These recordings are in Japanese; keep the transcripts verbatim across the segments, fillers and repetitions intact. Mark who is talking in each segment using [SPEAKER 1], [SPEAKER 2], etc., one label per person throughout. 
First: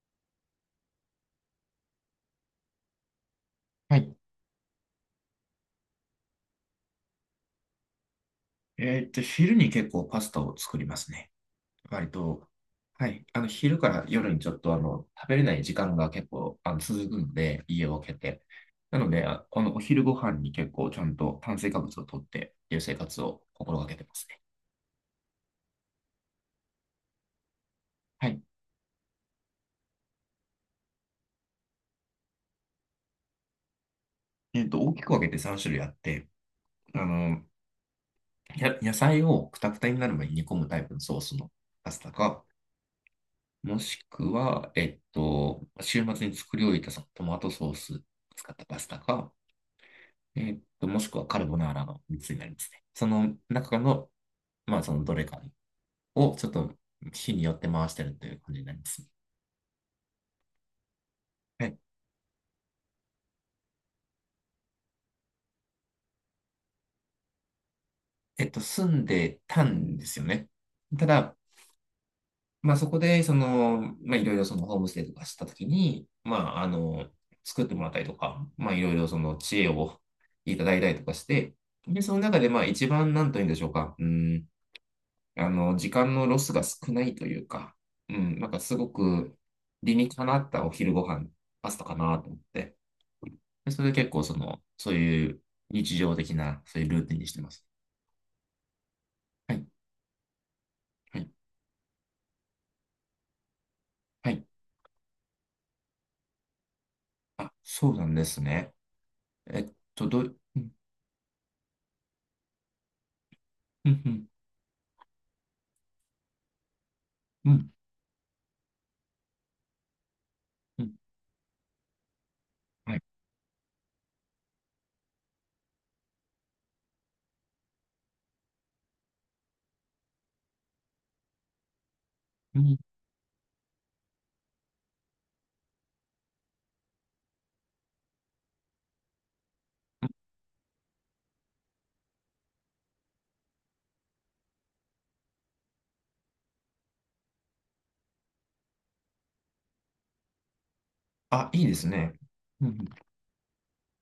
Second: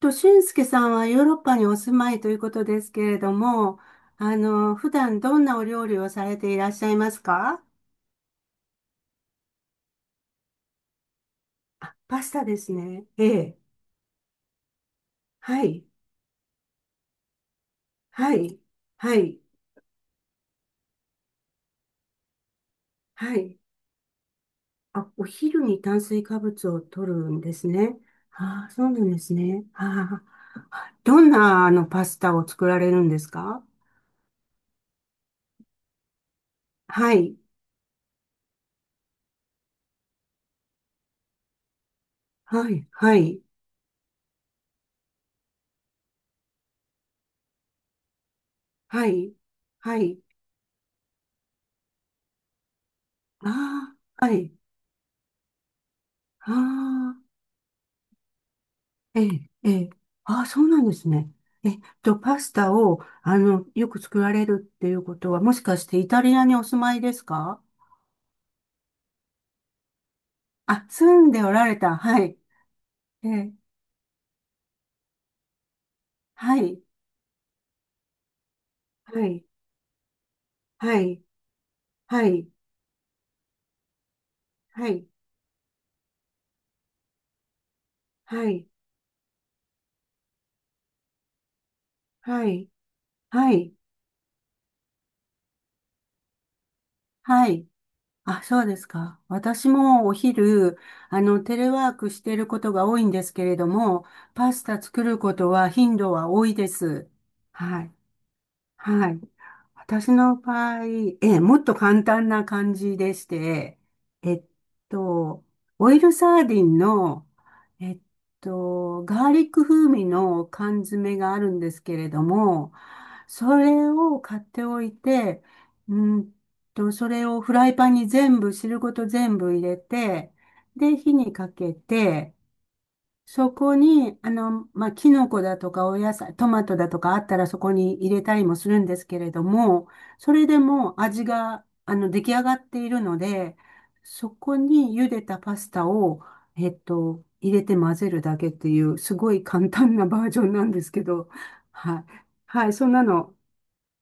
[SPEAKER 1] と、俊介さんはヨーロッパにお住まいということですけれども、
[SPEAKER 2] はい。
[SPEAKER 1] あの、普段どんなお料理をされていらっしゃいますか？
[SPEAKER 2] えーっと、昼に結構パスタを作りますね。
[SPEAKER 1] あ、
[SPEAKER 2] 割
[SPEAKER 1] パスタ
[SPEAKER 2] と。
[SPEAKER 1] ですね。
[SPEAKER 2] は
[SPEAKER 1] え
[SPEAKER 2] い。あの、
[SPEAKER 1] え。
[SPEAKER 2] 昼から夜にちょっと、あの、食べれない
[SPEAKER 1] は
[SPEAKER 2] 時
[SPEAKER 1] い。
[SPEAKER 2] 間が結構、あの、続くので、家を空け
[SPEAKER 1] は
[SPEAKER 2] て。
[SPEAKER 1] い。
[SPEAKER 2] なの
[SPEAKER 1] は
[SPEAKER 2] で、
[SPEAKER 1] い。
[SPEAKER 2] ああの、お昼ご飯に結構ちゃんと炭水化物を取ってっていう生活
[SPEAKER 1] は
[SPEAKER 2] を
[SPEAKER 1] い。
[SPEAKER 2] 心がけてますね。
[SPEAKER 1] あ、お昼に炭水化物を摂るんですね。
[SPEAKER 2] はい。
[SPEAKER 1] ああ、そうなんですね。ああ。どんな、あの、パスタを作られるんですか？
[SPEAKER 2] えーっと、大きく分けてさんしゅるい種類あって、あ
[SPEAKER 1] はい。
[SPEAKER 2] の、や、野菜をくたくたになる前に煮込むタイプのソースのパスタか、
[SPEAKER 1] はい。はい。
[SPEAKER 2] もしくは、えっと、週末に作り置いたそのトマトソース使ったパスタ
[SPEAKER 1] は
[SPEAKER 2] か、
[SPEAKER 1] い。はい。
[SPEAKER 2] えーっと、もしくはカルボナーラのみっつになりますね。その中
[SPEAKER 1] あ
[SPEAKER 2] の、
[SPEAKER 1] あ。はい。
[SPEAKER 2] まあ、そのどれかをちょっ
[SPEAKER 1] あ
[SPEAKER 2] と
[SPEAKER 1] あ。
[SPEAKER 2] 日によって回してるという感じになりますね。
[SPEAKER 1] ええ、ええ。ああ、そうなんですね。
[SPEAKER 2] は
[SPEAKER 1] え
[SPEAKER 2] い。
[SPEAKER 1] っと、パスタを、あの、よく作られるっていうことは、もしかしてイタリアにお住まいですか？
[SPEAKER 2] えっと、住んでたんですよね。
[SPEAKER 1] あ、
[SPEAKER 2] た
[SPEAKER 1] 住ん
[SPEAKER 2] だ、
[SPEAKER 1] でおられた。はい。
[SPEAKER 2] まあ、そこで、
[SPEAKER 1] え
[SPEAKER 2] そ
[SPEAKER 1] え、
[SPEAKER 2] の、まあ、いろいろそのホームステイとかしたときに、ま
[SPEAKER 1] は
[SPEAKER 2] あ、あ
[SPEAKER 1] い。
[SPEAKER 2] の、作ってもらったりとか、まあ、いろいろそ
[SPEAKER 1] は
[SPEAKER 2] の
[SPEAKER 1] い。
[SPEAKER 2] 知恵をいただいたり
[SPEAKER 1] は
[SPEAKER 2] とか
[SPEAKER 1] い。
[SPEAKER 2] して、で、その
[SPEAKER 1] は
[SPEAKER 2] 中で、
[SPEAKER 1] い。
[SPEAKER 2] まあ、一番、なんというんでしょうか、うん
[SPEAKER 1] はい。
[SPEAKER 2] あの、時間のロスが少ないというか、うん、な
[SPEAKER 1] は
[SPEAKER 2] んか
[SPEAKER 1] い。
[SPEAKER 2] すごく理にかなったお昼ご飯、パスタかなと思っ
[SPEAKER 1] はい。
[SPEAKER 2] て。
[SPEAKER 1] は
[SPEAKER 2] で、
[SPEAKER 1] い。
[SPEAKER 2] それで結構その、そういう日常的な、そういうルーティンにして
[SPEAKER 1] は
[SPEAKER 2] ます。
[SPEAKER 1] い。あ、そうですか。
[SPEAKER 2] はい、
[SPEAKER 1] 私もお昼、
[SPEAKER 2] は
[SPEAKER 1] あ
[SPEAKER 2] い、
[SPEAKER 1] の、テレワークしていることが多いんですけれども、
[SPEAKER 2] はい。
[SPEAKER 1] パスタ作ることは頻度は多いです。
[SPEAKER 2] あ、
[SPEAKER 1] は
[SPEAKER 2] そ
[SPEAKER 1] い。
[SPEAKER 2] うなんですね。
[SPEAKER 1] はい。
[SPEAKER 2] えっと、
[SPEAKER 1] 私
[SPEAKER 2] どう、
[SPEAKER 1] の
[SPEAKER 2] うん、
[SPEAKER 1] 場合、ええ、もっと簡単な感じでして、
[SPEAKER 2] うん、
[SPEAKER 1] えっと、オイルサーディンの、
[SPEAKER 2] うん、う
[SPEAKER 1] えっと、ガーリック風味の缶
[SPEAKER 2] ん、うん。
[SPEAKER 1] 詰があるんですけれども、
[SPEAKER 2] はい。
[SPEAKER 1] それを買っておいて、うんと、それをフライパンに全部、汁ごと全部入れて、で、火にかけて、
[SPEAKER 2] うん、うん。
[SPEAKER 1] そこに、あの、まあ、キノコだとかお野菜、トマトだとかあったらそこに入れたりもするんですけれども、それでも味が、あの、出来上がっているので、そこに茹でたパスタを、えっと、入れて混ぜるだけっていう、すごい簡単なバージョンなんですけど、
[SPEAKER 2] あ、いいです
[SPEAKER 1] はい。
[SPEAKER 2] ね。う
[SPEAKER 1] はい、
[SPEAKER 2] ん、
[SPEAKER 1] そんなの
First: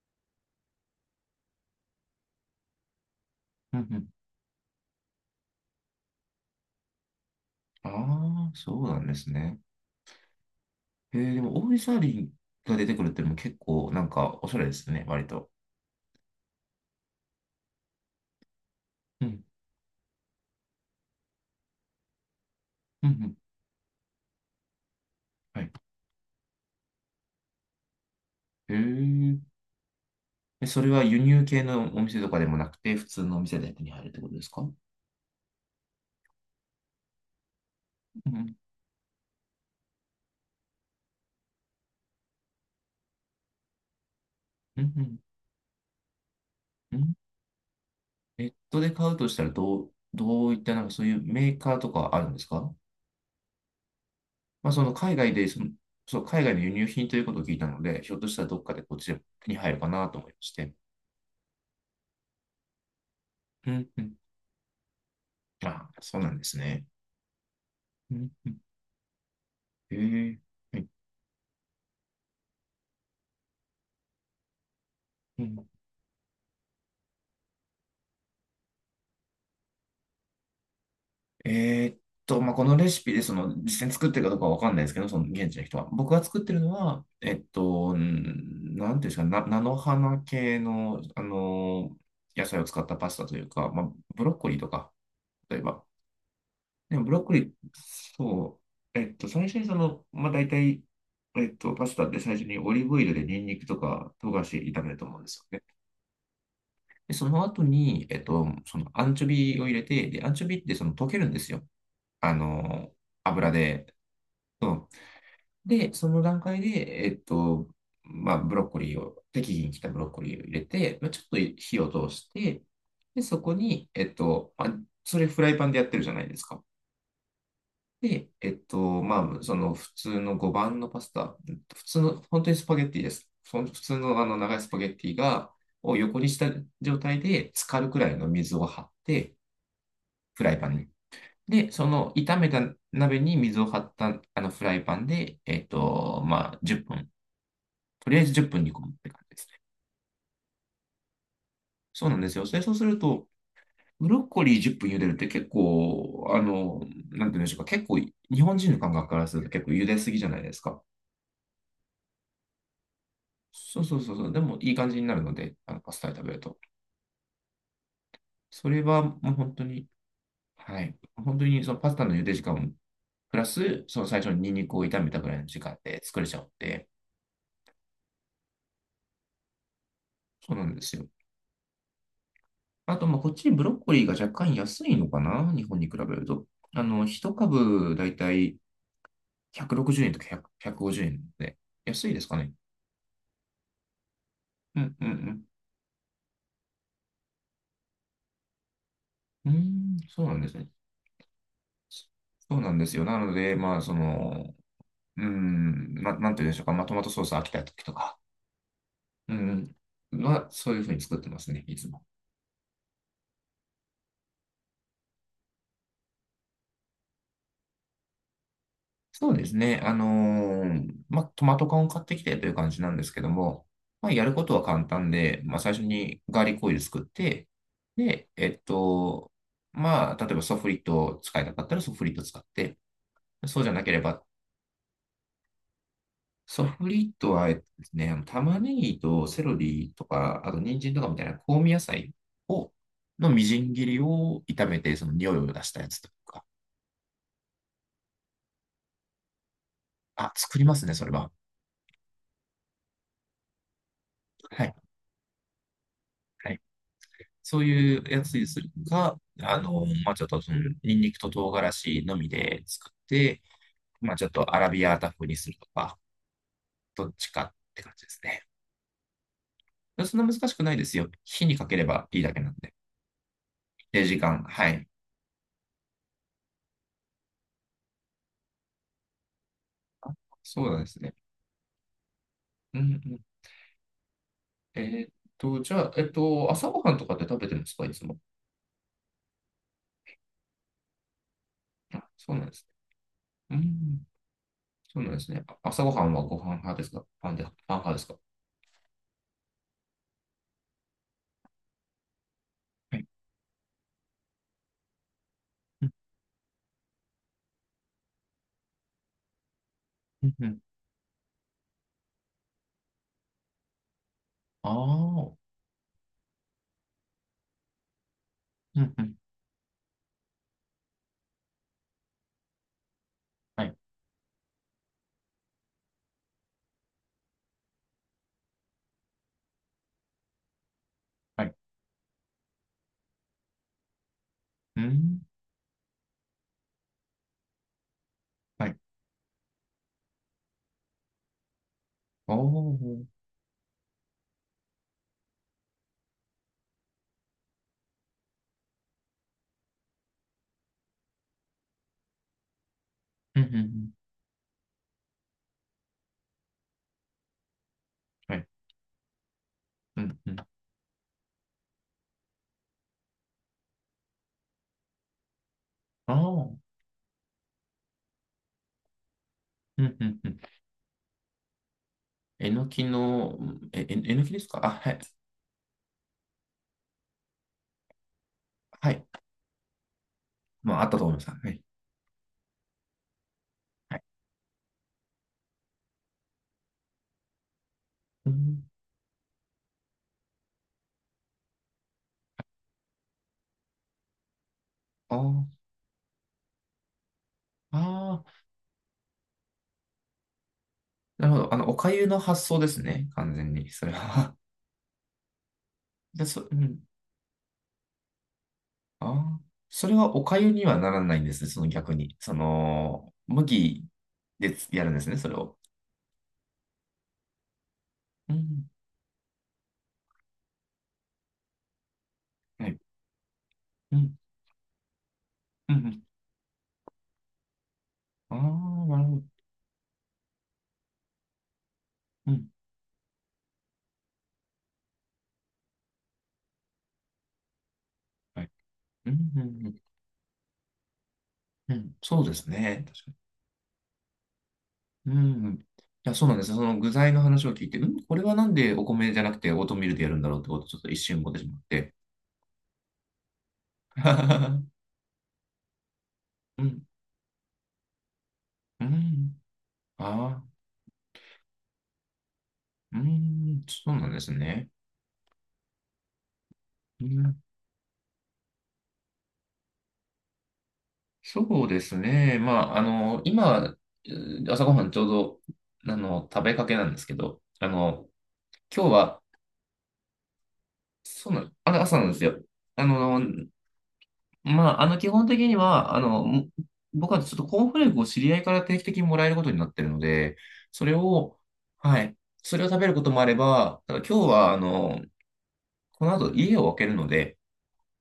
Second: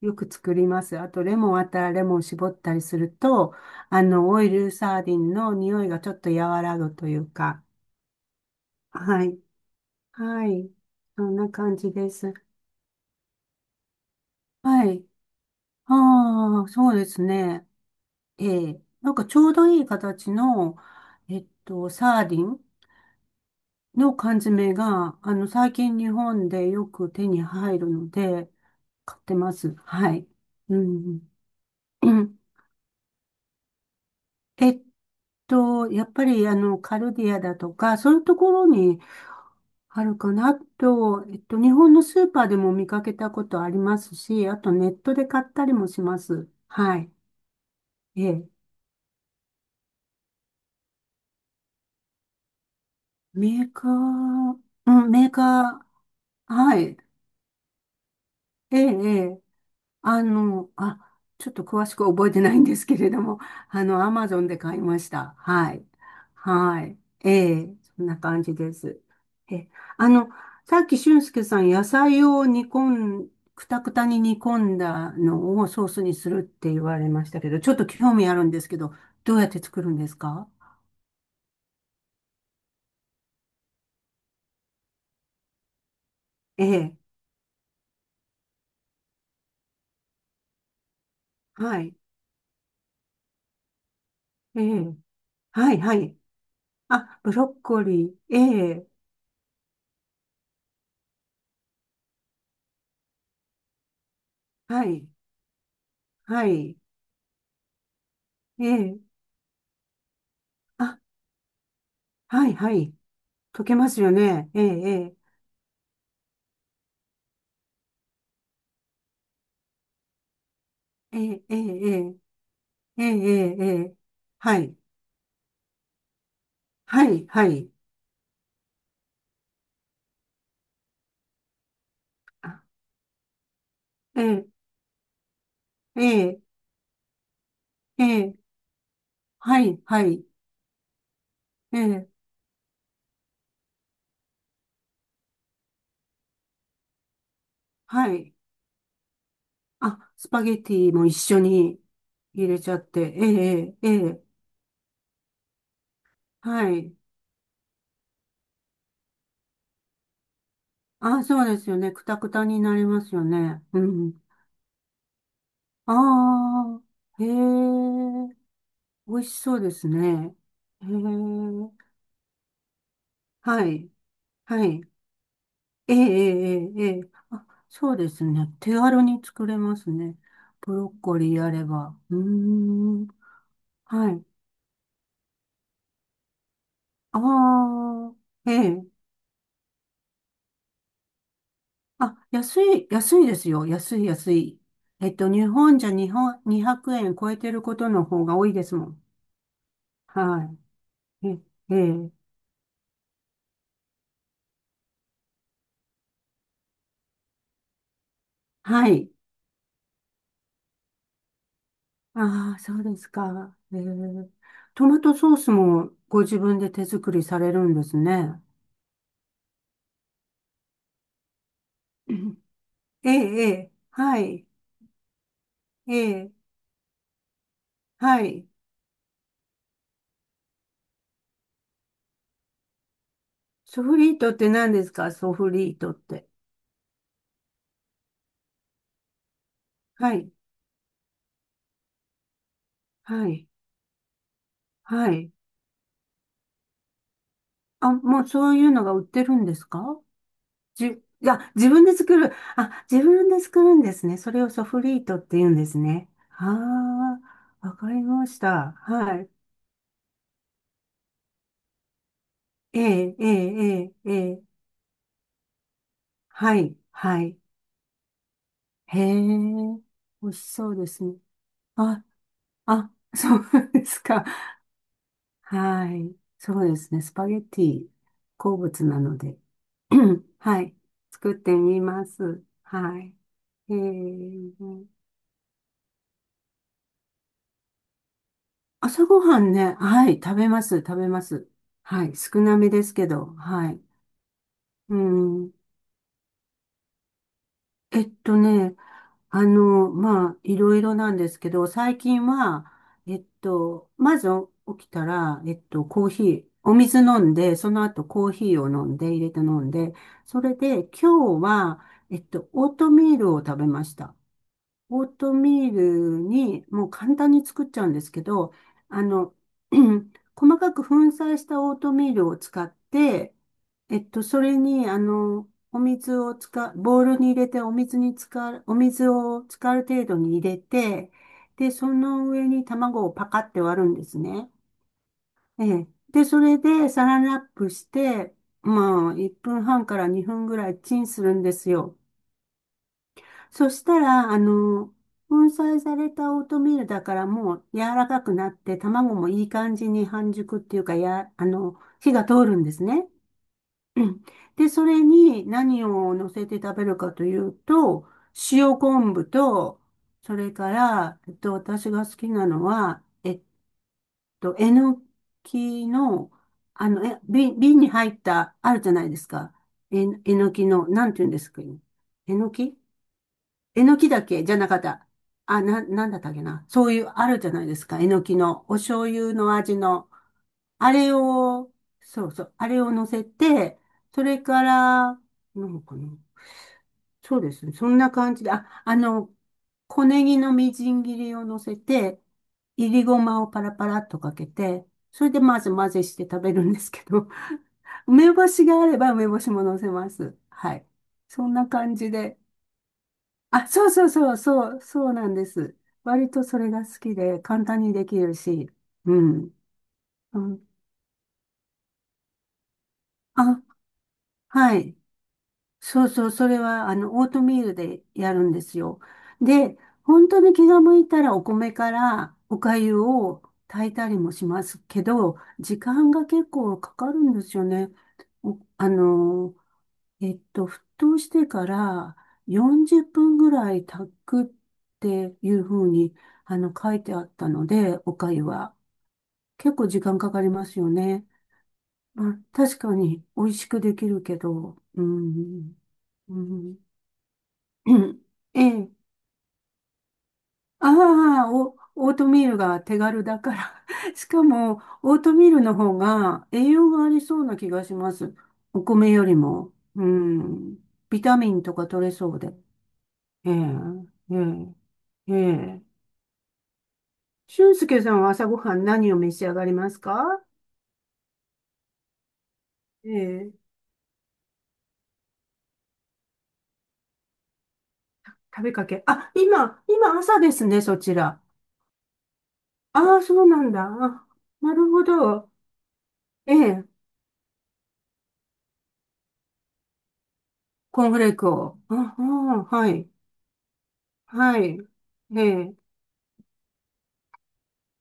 [SPEAKER 1] よく作ります。あと、レモンあったらレモン絞ったりすると、
[SPEAKER 2] うん、う
[SPEAKER 1] あ
[SPEAKER 2] ん。
[SPEAKER 1] の、オイルサーディンの匂いがちょっと和らぐというか、
[SPEAKER 2] ああー、そうなんで
[SPEAKER 1] は
[SPEAKER 2] す
[SPEAKER 1] い。
[SPEAKER 2] ね。
[SPEAKER 1] はい。
[SPEAKER 2] え
[SPEAKER 1] そ
[SPEAKER 2] ー、
[SPEAKER 1] ん
[SPEAKER 2] で
[SPEAKER 1] な
[SPEAKER 2] も、大
[SPEAKER 1] 感
[SPEAKER 2] リサ
[SPEAKER 1] じ
[SPEAKER 2] ー
[SPEAKER 1] で
[SPEAKER 2] リン
[SPEAKER 1] す。
[SPEAKER 2] が出てくるっていうのも結構、なんか、おしゃれで
[SPEAKER 1] は
[SPEAKER 2] すね、
[SPEAKER 1] い。
[SPEAKER 2] 割と。
[SPEAKER 1] ああ、そうですね。ええ。なんか
[SPEAKER 2] う
[SPEAKER 1] ち
[SPEAKER 2] ん、
[SPEAKER 1] ょうどいい形の、えっと、サーディン
[SPEAKER 2] うん、うん。
[SPEAKER 1] の缶詰が、あの、
[SPEAKER 2] はい。
[SPEAKER 1] 最近日本でよく手に入るので、
[SPEAKER 2] へ
[SPEAKER 1] 買って
[SPEAKER 2] え。
[SPEAKER 1] ます。はい。
[SPEAKER 2] え、
[SPEAKER 1] う
[SPEAKER 2] それは輸
[SPEAKER 1] ん。
[SPEAKER 2] 入系のお店とかでも なくて、普通のお店で手に入るってことですか？
[SPEAKER 1] え
[SPEAKER 2] う
[SPEAKER 1] っと、やっぱり、あの、カルディアだとか、そういう
[SPEAKER 2] ん
[SPEAKER 1] と
[SPEAKER 2] う
[SPEAKER 1] こ
[SPEAKER 2] ん。
[SPEAKER 1] ろにあるかなと、えっと、日本のスーパーでも見かけたことありますし、あと
[SPEAKER 2] う
[SPEAKER 1] ネ
[SPEAKER 2] ん
[SPEAKER 1] ッ
[SPEAKER 2] う
[SPEAKER 1] ト
[SPEAKER 2] ん。
[SPEAKER 1] で買ったりもします。はい。え
[SPEAKER 2] ネ
[SPEAKER 1] え、
[SPEAKER 2] ットで買うとしたら、どう、どういったなんかそういうメーカーとかあるんですか？
[SPEAKER 1] メーカー、
[SPEAKER 2] まあ、そ
[SPEAKER 1] う
[SPEAKER 2] の
[SPEAKER 1] ん、
[SPEAKER 2] 海
[SPEAKER 1] メー
[SPEAKER 2] 外で、その、
[SPEAKER 1] カー、
[SPEAKER 2] そう、海外の輸
[SPEAKER 1] は
[SPEAKER 2] 入
[SPEAKER 1] い、
[SPEAKER 2] 品ということを聞いたので、ひょっとしたらどっか
[SPEAKER 1] え
[SPEAKER 2] で
[SPEAKER 1] え、
[SPEAKER 2] こっち
[SPEAKER 1] え
[SPEAKER 2] で
[SPEAKER 1] え
[SPEAKER 2] 手に入るかなと
[SPEAKER 1] あ
[SPEAKER 2] 思いまし
[SPEAKER 1] の、
[SPEAKER 2] て。
[SPEAKER 1] あ、ちょっと詳しく覚えてないんですけれども、
[SPEAKER 2] う
[SPEAKER 1] あ
[SPEAKER 2] んう
[SPEAKER 1] の、ア
[SPEAKER 2] ん。
[SPEAKER 1] マゾンで買いました。はい、
[SPEAKER 2] あ、そうなんです
[SPEAKER 1] は
[SPEAKER 2] ね。
[SPEAKER 1] い、ええ、そん
[SPEAKER 2] う
[SPEAKER 1] な
[SPEAKER 2] ん
[SPEAKER 1] 感
[SPEAKER 2] う
[SPEAKER 1] じ
[SPEAKER 2] ん。
[SPEAKER 1] です。え、
[SPEAKER 2] へ
[SPEAKER 1] あの、
[SPEAKER 2] え。は
[SPEAKER 1] さっ
[SPEAKER 2] い。
[SPEAKER 1] き俊介さん、野菜を煮込ん、くたくたに煮込んだ
[SPEAKER 2] う
[SPEAKER 1] の
[SPEAKER 2] ん。
[SPEAKER 1] をソースにするって言われましたけど、ちょっと興味あるんですけど、どうやって作るんですか？
[SPEAKER 2] えーっと、まあ、このレシピで、その、実際に作ってるかどうかはわかんないですけど、その現地の人は。僕が作ってる
[SPEAKER 1] え
[SPEAKER 2] の
[SPEAKER 1] え、
[SPEAKER 2] は、えっと、んなんていうんですか、な、菜の花系の、あ
[SPEAKER 1] はい、
[SPEAKER 2] の野菜を使ったパスタというか、まあ、ブロッコリー
[SPEAKER 1] え
[SPEAKER 2] とか、
[SPEAKER 1] え、
[SPEAKER 2] 例え
[SPEAKER 1] はい、
[SPEAKER 2] ば。
[SPEAKER 1] はい。
[SPEAKER 2] でも、ブ
[SPEAKER 1] あ、
[SPEAKER 2] ロッ
[SPEAKER 1] ブ
[SPEAKER 2] コリ
[SPEAKER 1] ロ
[SPEAKER 2] ー、
[SPEAKER 1] ッコリー。え
[SPEAKER 2] そ
[SPEAKER 1] え、
[SPEAKER 2] う、えっと、最初にその、まあ、大体、えっと、パスタって最初にオリーブオイルでニンニクとか唐辛子炒
[SPEAKER 1] は
[SPEAKER 2] めると
[SPEAKER 1] い、
[SPEAKER 2] 思うんですよね。
[SPEAKER 1] はい、
[SPEAKER 2] で、その後に、えっと、
[SPEAKER 1] え
[SPEAKER 2] その
[SPEAKER 1] え、
[SPEAKER 2] アンチョビを入れて、で、アンチョビってその
[SPEAKER 1] あ、
[SPEAKER 2] 溶けるんですよ。あ
[SPEAKER 1] はい、は
[SPEAKER 2] の
[SPEAKER 1] い。
[SPEAKER 2] 油
[SPEAKER 1] 溶けま
[SPEAKER 2] で。
[SPEAKER 1] すよね。え
[SPEAKER 2] そん。
[SPEAKER 1] え、
[SPEAKER 2] で、その段階で、えっと、まあ、ブロッコリーを、適宜に来たブロッコリーを入れて、まあ、
[SPEAKER 1] え
[SPEAKER 2] ちょっと
[SPEAKER 1] え、ええ、
[SPEAKER 2] 火
[SPEAKER 1] え
[SPEAKER 2] を通
[SPEAKER 1] え、
[SPEAKER 2] して、
[SPEAKER 1] ええ、え
[SPEAKER 2] で、そこ
[SPEAKER 1] え、え
[SPEAKER 2] に、
[SPEAKER 1] え、
[SPEAKER 2] えっと、
[SPEAKER 1] は
[SPEAKER 2] ま
[SPEAKER 1] い、
[SPEAKER 2] あ、それフライパンでやってるじゃないですか。
[SPEAKER 1] はい、はい。
[SPEAKER 2] で、えっと、まあ、その普通のごばんのパスタ、普通の、本当に
[SPEAKER 1] あ、
[SPEAKER 2] スパゲッティです。その普通の
[SPEAKER 1] え
[SPEAKER 2] あの
[SPEAKER 1] え、
[SPEAKER 2] 長いスパゲッティが、を
[SPEAKER 1] え
[SPEAKER 2] 横にし
[SPEAKER 1] え、
[SPEAKER 2] た状態で、浸かるく
[SPEAKER 1] え
[SPEAKER 2] らいの
[SPEAKER 1] え、
[SPEAKER 2] 水を張って、
[SPEAKER 1] はい、はい、
[SPEAKER 2] フライパンに。で、
[SPEAKER 1] え
[SPEAKER 2] そ
[SPEAKER 1] え、
[SPEAKER 2] の炒めた鍋に水を張ったあのフライパンで、えっと、まあ、じゅっぷんと
[SPEAKER 1] は
[SPEAKER 2] りあえず
[SPEAKER 1] い。
[SPEAKER 2] じゅっぷん煮込むって感じですね。
[SPEAKER 1] あ、スパゲティも一緒に
[SPEAKER 2] そうなんですよ。
[SPEAKER 1] 入れ
[SPEAKER 2] で、
[SPEAKER 1] ち
[SPEAKER 2] そう
[SPEAKER 1] ゃ
[SPEAKER 2] す
[SPEAKER 1] っ
[SPEAKER 2] る
[SPEAKER 1] て。え
[SPEAKER 2] と、
[SPEAKER 1] え、ええ、え
[SPEAKER 2] ブロッ
[SPEAKER 1] え、
[SPEAKER 2] コリーじゅっぷん茹でるって結構、あ
[SPEAKER 1] は
[SPEAKER 2] の、なん
[SPEAKER 1] い。
[SPEAKER 2] て言うんでしょうか、結構、日本人の感覚からすると結構茹ですぎじゃないですか。
[SPEAKER 1] あ、そうですよね。くたくたになりますよね。
[SPEAKER 2] そ
[SPEAKER 1] う
[SPEAKER 2] うそうそう
[SPEAKER 1] ん。
[SPEAKER 2] そう、でもいい感じになるので、あのパ
[SPEAKER 1] あ
[SPEAKER 2] スタで食べると。
[SPEAKER 1] あ、へえ。
[SPEAKER 2] それは
[SPEAKER 1] 美味
[SPEAKER 2] もう
[SPEAKER 1] し
[SPEAKER 2] 本
[SPEAKER 1] そう
[SPEAKER 2] 当
[SPEAKER 1] で
[SPEAKER 2] に、
[SPEAKER 1] すね。
[SPEAKER 2] は
[SPEAKER 1] へ
[SPEAKER 2] い、本当に
[SPEAKER 1] え、
[SPEAKER 2] そのパスタの茹で時間をプラ
[SPEAKER 1] は
[SPEAKER 2] ス、
[SPEAKER 1] い、
[SPEAKER 2] その最初にニン
[SPEAKER 1] は
[SPEAKER 2] ニクを
[SPEAKER 1] い。
[SPEAKER 2] 炒めたぐらいの時間
[SPEAKER 1] ええ、
[SPEAKER 2] で作れちゃうの
[SPEAKER 1] ええ、
[SPEAKER 2] で、
[SPEAKER 1] ええ。あ、そうですね。手軽に作れますね。
[SPEAKER 2] そうなん
[SPEAKER 1] ブ
[SPEAKER 2] で
[SPEAKER 1] ロ
[SPEAKER 2] す
[SPEAKER 1] ッ
[SPEAKER 2] よ。
[SPEAKER 1] コリーあれば。うー
[SPEAKER 2] あと、
[SPEAKER 1] ん、
[SPEAKER 2] まあ、こっちにブロッコリー
[SPEAKER 1] は
[SPEAKER 2] が
[SPEAKER 1] い。
[SPEAKER 2] 若干安いのかな、日本に比べると。あの、ひとかぶ株だ
[SPEAKER 1] あ
[SPEAKER 2] いた
[SPEAKER 1] あ、え
[SPEAKER 2] い
[SPEAKER 1] え。
[SPEAKER 2] ひゃくろくじゅうえんとかひゃく ひゃくごじゅうえんで、安い
[SPEAKER 1] あ、
[SPEAKER 2] ですかね。
[SPEAKER 1] 安い、安いですよ。安い、安い。
[SPEAKER 2] うんう
[SPEAKER 1] えっと、
[SPEAKER 2] ん
[SPEAKER 1] 日本じゃ日本、にひゃくえん超えてることの方が多いですもん。
[SPEAKER 2] うん。うーん、そうなん
[SPEAKER 1] は
[SPEAKER 2] ですね。
[SPEAKER 1] い。え、ええ、
[SPEAKER 2] そうなんですよ。なので、まあ、その、うーん、な、なんて言うんでしょうか。まあ、トマトソース飽きた時とか、
[SPEAKER 1] はい。
[SPEAKER 2] うん、は、そういうふうに作ってますね、いつも。
[SPEAKER 1] ああ、そうですか。えー、トマトソースもご自分で手作りされるんですね。
[SPEAKER 2] そうですね。あのーまあ、トマト缶を買っ
[SPEAKER 1] う
[SPEAKER 2] てきて
[SPEAKER 1] ん、
[SPEAKER 2] という感じなんで
[SPEAKER 1] え
[SPEAKER 2] す
[SPEAKER 1] え、
[SPEAKER 2] けど
[SPEAKER 1] え
[SPEAKER 2] も、
[SPEAKER 1] え、
[SPEAKER 2] まあ、
[SPEAKER 1] は
[SPEAKER 2] やるこ
[SPEAKER 1] い、
[SPEAKER 2] とは簡単で、まあ、最初
[SPEAKER 1] え
[SPEAKER 2] に
[SPEAKER 1] え、
[SPEAKER 2] ガーリックオイル作って、
[SPEAKER 1] は
[SPEAKER 2] で、
[SPEAKER 1] い。
[SPEAKER 2] えっと、まあ、例えばソフリットを使いたかったらソフリット使って、そうじゃ
[SPEAKER 1] ソ
[SPEAKER 2] なけ
[SPEAKER 1] フ
[SPEAKER 2] れ
[SPEAKER 1] リー
[SPEAKER 2] ば
[SPEAKER 1] トって何ですか？ソフリートって。
[SPEAKER 2] ソフリットは、えっとですね、あの玉ねぎとセロリと
[SPEAKER 1] はい、
[SPEAKER 2] か、あと人参とかみたいな香味野菜を、
[SPEAKER 1] は
[SPEAKER 2] のみ
[SPEAKER 1] い、
[SPEAKER 2] じん切りを炒めて、そ
[SPEAKER 1] は
[SPEAKER 2] の
[SPEAKER 1] い。
[SPEAKER 2] 匂いを出したやつとか。
[SPEAKER 1] あ、もうそういうのが売ってるんですか？
[SPEAKER 2] あ、作ります
[SPEAKER 1] じ、
[SPEAKER 2] ね、
[SPEAKER 1] い
[SPEAKER 2] それは。
[SPEAKER 1] や、自分で作る。あ、自分で作るんですね。それをソ
[SPEAKER 2] はい。
[SPEAKER 1] フリートって言うんですね。
[SPEAKER 2] はい。
[SPEAKER 1] あ
[SPEAKER 2] そう
[SPEAKER 1] あ、わか
[SPEAKER 2] い
[SPEAKER 1] り
[SPEAKER 2] うや
[SPEAKER 1] ま
[SPEAKER 2] つ
[SPEAKER 1] し
[SPEAKER 2] にする
[SPEAKER 1] た。は
[SPEAKER 2] か、
[SPEAKER 1] い。
[SPEAKER 2] あの、まあ、ちょっとその、ニンニクと唐辛子のみで
[SPEAKER 1] え
[SPEAKER 2] 作っ
[SPEAKER 1] え、ええ、
[SPEAKER 2] て、
[SPEAKER 1] ええ、え
[SPEAKER 2] まあ、ちょっ
[SPEAKER 1] え、
[SPEAKER 2] とアラビアータ風にするとか、
[SPEAKER 1] はい、
[SPEAKER 2] どっ
[SPEAKER 1] は
[SPEAKER 2] ち
[SPEAKER 1] い。
[SPEAKER 2] かって感じですね。
[SPEAKER 1] へえ、
[SPEAKER 2] そんな
[SPEAKER 1] 美
[SPEAKER 2] 難
[SPEAKER 1] 味し
[SPEAKER 2] しく
[SPEAKER 1] そ
[SPEAKER 2] ない
[SPEAKER 1] う
[SPEAKER 2] で
[SPEAKER 1] で
[SPEAKER 2] す
[SPEAKER 1] す
[SPEAKER 2] よ。
[SPEAKER 1] ね。
[SPEAKER 2] 火にかけれ
[SPEAKER 1] あ、
[SPEAKER 2] ばいいだけなんで。
[SPEAKER 1] あ、そうです
[SPEAKER 2] で、時
[SPEAKER 1] か。
[SPEAKER 2] 間。はい。
[SPEAKER 1] はい。そうですね。スパゲッティ、好物なので。は
[SPEAKER 2] そう
[SPEAKER 1] い。
[SPEAKER 2] なんですね。
[SPEAKER 1] 作ってみます。
[SPEAKER 2] う
[SPEAKER 1] は
[SPEAKER 2] んう
[SPEAKER 1] い。
[SPEAKER 2] ん。
[SPEAKER 1] え
[SPEAKER 2] え
[SPEAKER 1] ー、
[SPEAKER 2] ーっと、じゃあ、えっと、朝ごはんとかって食べてるんですか、いつも？
[SPEAKER 1] 朝ごはんね、はい、食べます、食べます。は
[SPEAKER 2] あ、
[SPEAKER 1] い、
[SPEAKER 2] そう
[SPEAKER 1] 少
[SPEAKER 2] なんで
[SPEAKER 1] な
[SPEAKER 2] す
[SPEAKER 1] めですけど、
[SPEAKER 2] ね。う
[SPEAKER 1] はい。
[SPEAKER 2] ん、
[SPEAKER 1] う
[SPEAKER 2] そうなんですね。
[SPEAKER 1] ん。
[SPEAKER 2] あ、朝ごはんはご飯派ですか？パンで、パン派で
[SPEAKER 1] え
[SPEAKER 2] す
[SPEAKER 1] っ
[SPEAKER 2] か？
[SPEAKER 1] とね、あの、まあ、いろいろなんですけど、最近は、
[SPEAKER 2] はい。
[SPEAKER 1] えっと、まず起きたら、えっ
[SPEAKER 2] う
[SPEAKER 1] と、
[SPEAKER 2] ん
[SPEAKER 1] コーヒー、お水飲んで、その後コーヒーを飲んで、入れて飲んで、
[SPEAKER 2] うん
[SPEAKER 1] そ
[SPEAKER 2] う
[SPEAKER 1] れ
[SPEAKER 2] ん。
[SPEAKER 1] で今日は、えっと、オートミールを食べました。オート
[SPEAKER 2] ああ。
[SPEAKER 1] ミールに、もう簡単に作っちゃうんですけど、
[SPEAKER 2] うんう
[SPEAKER 1] あ
[SPEAKER 2] ん。
[SPEAKER 1] の、細かく粉砕したオートミールを使って、
[SPEAKER 2] はい
[SPEAKER 1] えっと、それに、あの、お水を使う、ボウルに入れて、お水に使う、お水を使う程度に入れて、
[SPEAKER 2] はい。
[SPEAKER 1] で、その上に卵をパカって割るんですね。
[SPEAKER 2] うん。
[SPEAKER 1] ええ。で、それでサランラップして、
[SPEAKER 2] はい。
[SPEAKER 1] まあ、いっぷんはんからにふんぐらいチンするんですよ。
[SPEAKER 2] おお。
[SPEAKER 1] そしたら、あの、粉砕されたオートミールだからもう柔らかくなって、卵もいい感じに半熟っていうか、や、あの、火が通るんですね。
[SPEAKER 2] うんうんうん。
[SPEAKER 1] うん、で、それに何を乗せて食べるかというと、
[SPEAKER 2] はい。
[SPEAKER 1] 塩昆布と、
[SPEAKER 2] うんう
[SPEAKER 1] そ
[SPEAKER 2] ん。あ
[SPEAKER 1] れから、えっと、私が好きなのは、えっと、えのき
[SPEAKER 2] あ。
[SPEAKER 1] の、
[SPEAKER 2] うん
[SPEAKER 1] あの、え、瓶、瓶に入った、あるじゃないですか。
[SPEAKER 2] うん
[SPEAKER 1] え、
[SPEAKER 2] う
[SPEAKER 1] え
[SPEAKER 2] ん。
[SPEAKER 1] のきの、なんて言うんですかね。えの
[SPEAKER 2] えの
[SPEAKER 1] き、
[SPEAKER 2] きの、うん。え、
[SPEAKER 1] えの
[SPEAKER 2] え
[SPEAKER 1] き
[SPEAKER 2] え
[SPEAKER 1] だ
[SPEAKER 2] の
[SPEAKER 1] っ
[SPEAKER 2] きで
[SPEAKER 1] け、
[SPEAKER 2] す
[SPEAKER 1] じゃ
[SPEAKER 2] か？
[SPEAKER 1] な
[SPEAKER 2] あ、
[SPEAKER 1] かっ
[SPEAKER 2] はい。
[SPEAKER 1] た。あ、な、なんだったっけな。そういう、あるじゃないですか。えのきの、お
[SPEAKER 2] はい。
[SPEAKER 1] 醤油の味の。
[SPEAKER 2] まあ、あっ
[SPEAKER 1] あ
[SPEAKER 2] たと思
[SPEAKER 1] れ
[SPEAKER 2] います。はい。
[SPEAKER 1] を、そうそう、あれを乗せて、
[SPEAKER 2] はい。
[SPEAKER 1] それから、なんかな。そうですね。そんな
[SPEAKER 2] う
[SPEAKER 1] 感じで、あ、
[SPEAKER 2] ん、
[SPEAKER 1] あの、小ネギのみじん切りを乗せて、いりごまをパラパラっとかけて、それで
[SPEAKER 2] あ
[SPEAKER 1] まず混ぜして食べるんですけど、
[SPEAKER 2] あ。
[SPEAKER 1] 梅干
[SPEAKER 2] ああ。
[SPEAKER 1] しがあれば梅干しも乗せます。はい。
[SPEAKER 2] なるほ
[SPEAKER 1] そん
[SPEAKER 2] ど。あ
[SPEAKER 1] な
[SPEAKER 2] の、おか
[SPEAKER 1] 感
[SPEAKER 2] ゆ
[SPEAKER 1] じ
[SPEAKER 2] の
[SPEAKER 1] で。
[SPEAKER 2] 発想ですね。完全
[SPEAKER 1] あ、
[SPEAKER 2] に。そ
[SPEAKER 1] そう
[SPEAKER 2] れ
[SPEAKER 1] そうそ
[SPEAKER 2] は。
[SPEAKER 1] う、そう、そうなんです。
[SPEAKER 2] で、
[SPEAKER 1] 割
[SPEAKER 2] そ、
[SPEAKER 1] と
[SPEAKER 2] う
[SPEAKER 1] それ
[SPEAKER 2] ん。
[SPEAKER 1] が好きで、簡単にできるし、
[SPEAKER 2] あ
[SPEAKER 1] う
[SPEAKER 2] あ、
[SPEAKER 1] ん。
[SPEAKER 2] それはお
[SPEAKER 1] う
[SPEAKER 2] 粥に
[SPEAKER 1] ん、
[SPEAKER 2] はならないんですね、その逆に。その、
[SPEAKER 1] あ、
[SPEAKER 2] 麦でつ
[SPEAKER 1] は
[SPEAKER 2] やるん
[SPEAKER 1] い。
[SPEAKER 2] ですね、それを。
[SPEAKER 1] そうそう、それは、あの、オートミールで
[SPEAKER 2] う
[SPEAKER 1] やるんで
[SPEAKER 2] ん、
[SPEAKER 1] すよ。で、本当に気が向いたらお米からお
[SPEAKER 2] はい。
[SPEAKER 1] 粥を炊い
[SPEAKER 2] う
[SPEAKER 1] た
[SPEAKER 2] ん、
[SPEAKER 1] りもしますけど、
[SPEAKER 2] うん、う
[SPEAKER 1] 時
[SPEAKER 2] ん。
[SPEAKER 1] 間が結構かかるんですよね。
[SPEAKER 2] あ
[SPEAKER 1] お
[SPEAKER 2] あ、
[SPEAKER 1] あ
[SPEAKER 2] なるほど。
[SPEAKER 1] の、えっと、沸騰してから
[SPEAKER 2] うん、
[SPEAKER 1] よんじゅっぷんぐらい炊くっていうふうに、あの、書いてあったので、お粥
[SPEAKER 2] はい。
[SPEAKER 1] は。
[SPEAKER 2] うん、うん、う
[SPEAKER 1] 結
[SPEAKER 2] ん。
[SPEAKER 1] 構時間かかりますよね。
[SPEAKER 2] うん、そう
[SPEAKER 1] ま
[SPEAKER 2] で
[SPEAKER 1] あ、
[SPEAKER 2] す
[SPEAKER 1] 確
[SPEAKER 2] ね。
[SPEAKER 1] か
[SPEAKER 2] 確か
[SPEAKER 1] に美味しくできるけど、う
[SPEAKER 2] に。うん。うん。
[SPEAKER 1] ん、
[SPEAKER 2] いや、そうな
[SPEAKER 1] う
[SPEAKER 2] んですよ。そ
[SPEAKER 1] ん、
[SPEAKER 2] の具材の話を聞いて、うん、これはなん
[SPEAKER 1] え
[SPEAKER 2] でお
[SPEAKER 1] え、
[SPEAKER 2] 米じゃなくてオートミールでやるんだろうってことをちょっと一瞬思って
[SPEAKER 1] あ
[SPEAKER 2] し
[SPEAKER 1] あ、
[SPEAKER 2] まっ
[SPEAKER 1] お、
[SPEAKER 2] て。
[SPEAKER 1] オートミールが手軽だから。しか も、オートミールの方が
[SPEAKER 2] う
[SPEAKER 1] 栄
[SPEAKER 2] ん、
[SPEAKER 1] 養がありそうな気がします。お
[SPEAKER 2] う
[SPEAKER 1] 米よ
[SPEAKER 2] ん。
[SPEAKER 1] りも。う
[SPEAKER 2] ああ、
[SPEAKER 1] ん、ビタミンとか取れそうで。
[SPEAKER 2] う
[SPEAKER 1] ええ、
[SPEAKER 2] ん、そうなんです
[SPEAKER 1] え
[SPEAKER 2] ね。
[SPEAKER 1] え、ええ。
[SPEAKER 2] うん、
[SPEAKER 1] 俊介さんは朝ごはん何を召し上がりますか？
[SPEAKER 2] そうですね。まあ、あ
[SPEAKER 1] え
[SPEAKER 2] の、
[SPEAKER 1] え、
[SPEAKER 2] 今、えー朝ごはんちょうど、あの、食べかけなんですけど、あの、
[SPEAKER 1] 食べ
[SPEAKER 2] 今
[SPEAKER 1] か
[SPEAKER 2] 日
[SPEAKER 1] け。
[SPEAKER 2] は、
[SPEAKER 1] あ、今、今朝ですね、そち
[SPEAKER 2] そう
[SPEAKER 1] ら。
[SPEAKER 2] なの、あの朝なんですよ。あ
[SPEAKER 1] あ
[SPEAKER 2] の、
[SPEAKER 1] あ、そうなんだ。あ、
[SPEAKER 2] ま
[SPEAKER 1] な
[SPEAKER 2] あ、あ
[SPEAKER 1] る
[SPEAKER 2] の、
[SPEAKER 1] ほ
[SPEAKER 2] 基本的
[SPEAKER 1] ど。
[SPEAKER 2] には、あの、も
[SPEAKER 1] ええ、
[SPEAKER 2] 僕はちょっとコーンフレークを知り合いから定期的にもらえることになってるので、それ
[SPEAKER 1] コーンフレー
[SPEAKER 2] を、
[SPEAKER 1] クを。あ、
[SPEAKER 2] はい、
[SPEAKER 1] あ
[SPEAKER 2] それを
[SPEAKER 1] あ、
[SPEAKER 2] 食べ
[SPEAKER 1] は
[SPEAKER 2] るこ
[SPEAKER 1] い、
[SPEAKER 2] ともあれば、ただ今日は、あ
[SPEAKER 1] はい。
[SPEAKER 2] の、
[SPEAKER 1] ええ、
[SPEAKER 2] この後家を空けるので、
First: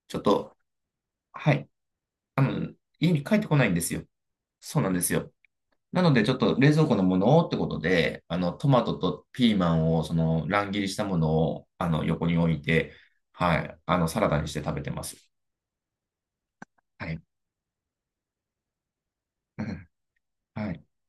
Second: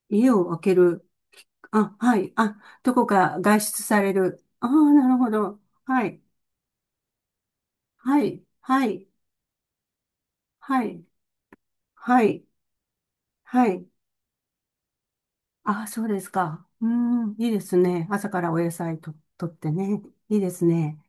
[SPEAKER 2] ちょっ
[SPEAKER 1] 家を
[SPEAKER 2] と、
[SPEAKER 1] 開ける。
[SPEAKER 2] はい、
[SPEAKER 1] あ、はい。あ、どこ
[SPEAKER 2] 家に帰
[SPEAKER 1] か
[SPEAKER 2] ってこ
[SPEAKER 1] 外
[SPEAKER 2] ないんで
[SPEAKER 1] 出
[SPEAKER 2] す
[SPEAKER 1] さ
[SPEAKER 2] よ。
[SPEAKER 1] れる。ああ、
[SPEAKER 2] そうなんで
[SPEAKER 1] な
[SPEAKER 2] す
[SPEAKER 1] るほ
[SPEAKER 2] よ。
[SPEAKER 1] ど。
[SPEAKER 2] な
[SPEAKER 1] は
[SPEAKER 2] の
[SPEAKER 1] い、
[SPEAKER 2] で、ちょっと冷蔵庫のものをってことで、
[SPEAKER 1] は
[SPEAKER 2] あ
[SPEAKER 1] い、
[SPEAKER 2] の、トマ
[SPEAKER 1] は
[SPEAKER 2] ト
[SPEAKER 1] い、
[SPEAKER 2] とピーマンを、その、乱切
[SPEAKER 1] は
[SPEAKER 2] りし
[SPEAKER 1] い、
[SPEAKER 2] たものを、あの、
[SPEAKER 1] は
[SPEAKER 2] 横に
[SPEAKER 1] い、
[SPEAKER 2] 置いて、は
[SPEAKER 1] は
[SPEAKER 2] い、
[SPEAKER 1] い。
[SPEAKER 2] あの、サラダにして食べてます。
[SPEAKER 1] あ、そうですか。う
[SPEAKER 2] はい。
[SPEAKER 1] ん、いいですね。朝からお野菜と、とっ
[SPEAKER 2] う
[SPEAKER 1] て
[SPEAKER 2] ん。
[SPEAKER 1] ね。いいです
[SPEAKER 2] はい。
[SPEAKER 1] ね。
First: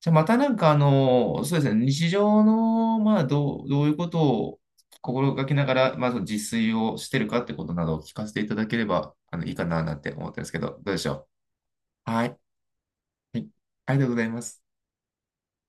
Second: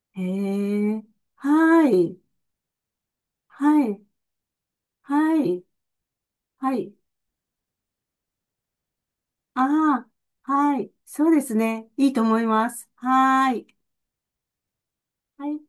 [SPEAKER 2] じゃあ、またなんか、あ
[SPEAKER 1] へえ。
[SPEAKER 2] の、そうですね、
[SPEAKER 1] は
[SPEAKER 2] 日
[SPEAKER 1] い。
[SPEAKER 2] 常の、まあ、どう、ど
[SPEAKER 1] は
[SPEAKER 2] ういう
[SPEAKER 1] い。
[SPEAKER 2] ことを心
[SPEAKER 1] は
[SPEAKER 2] がけ
[SPEAKER 1] い。
[SPEAKER 2] ながら、まず自炊
[SPEAKER 1] はい。
[SPEAKER 2] をしてるかってことなどを聞かせていただければ、あの、いいかな、なん
[SPEAKER 1] あ
[SPEAKER 2] て思ったんです
[SPEAKER 1] あ、
[SPEAKER 2] けど、ど
[SPEAKER 1] は
[SPEAKER 2] う
[SPEAKER 1] い。
[SPEAKER 2] でしょ
[SPEAKER 1] そうですね。い
[SPEAKER 2] う。
[SPEAKER 1] いと
[SPEAKER 2] はい。
[SPEAKER 1] 思います。
[SPEAKER 2] はい。
[SPEAKER 1] はーい。
[SPEAKER 2] ありがとうございます。
[SPEAKER 1] はい。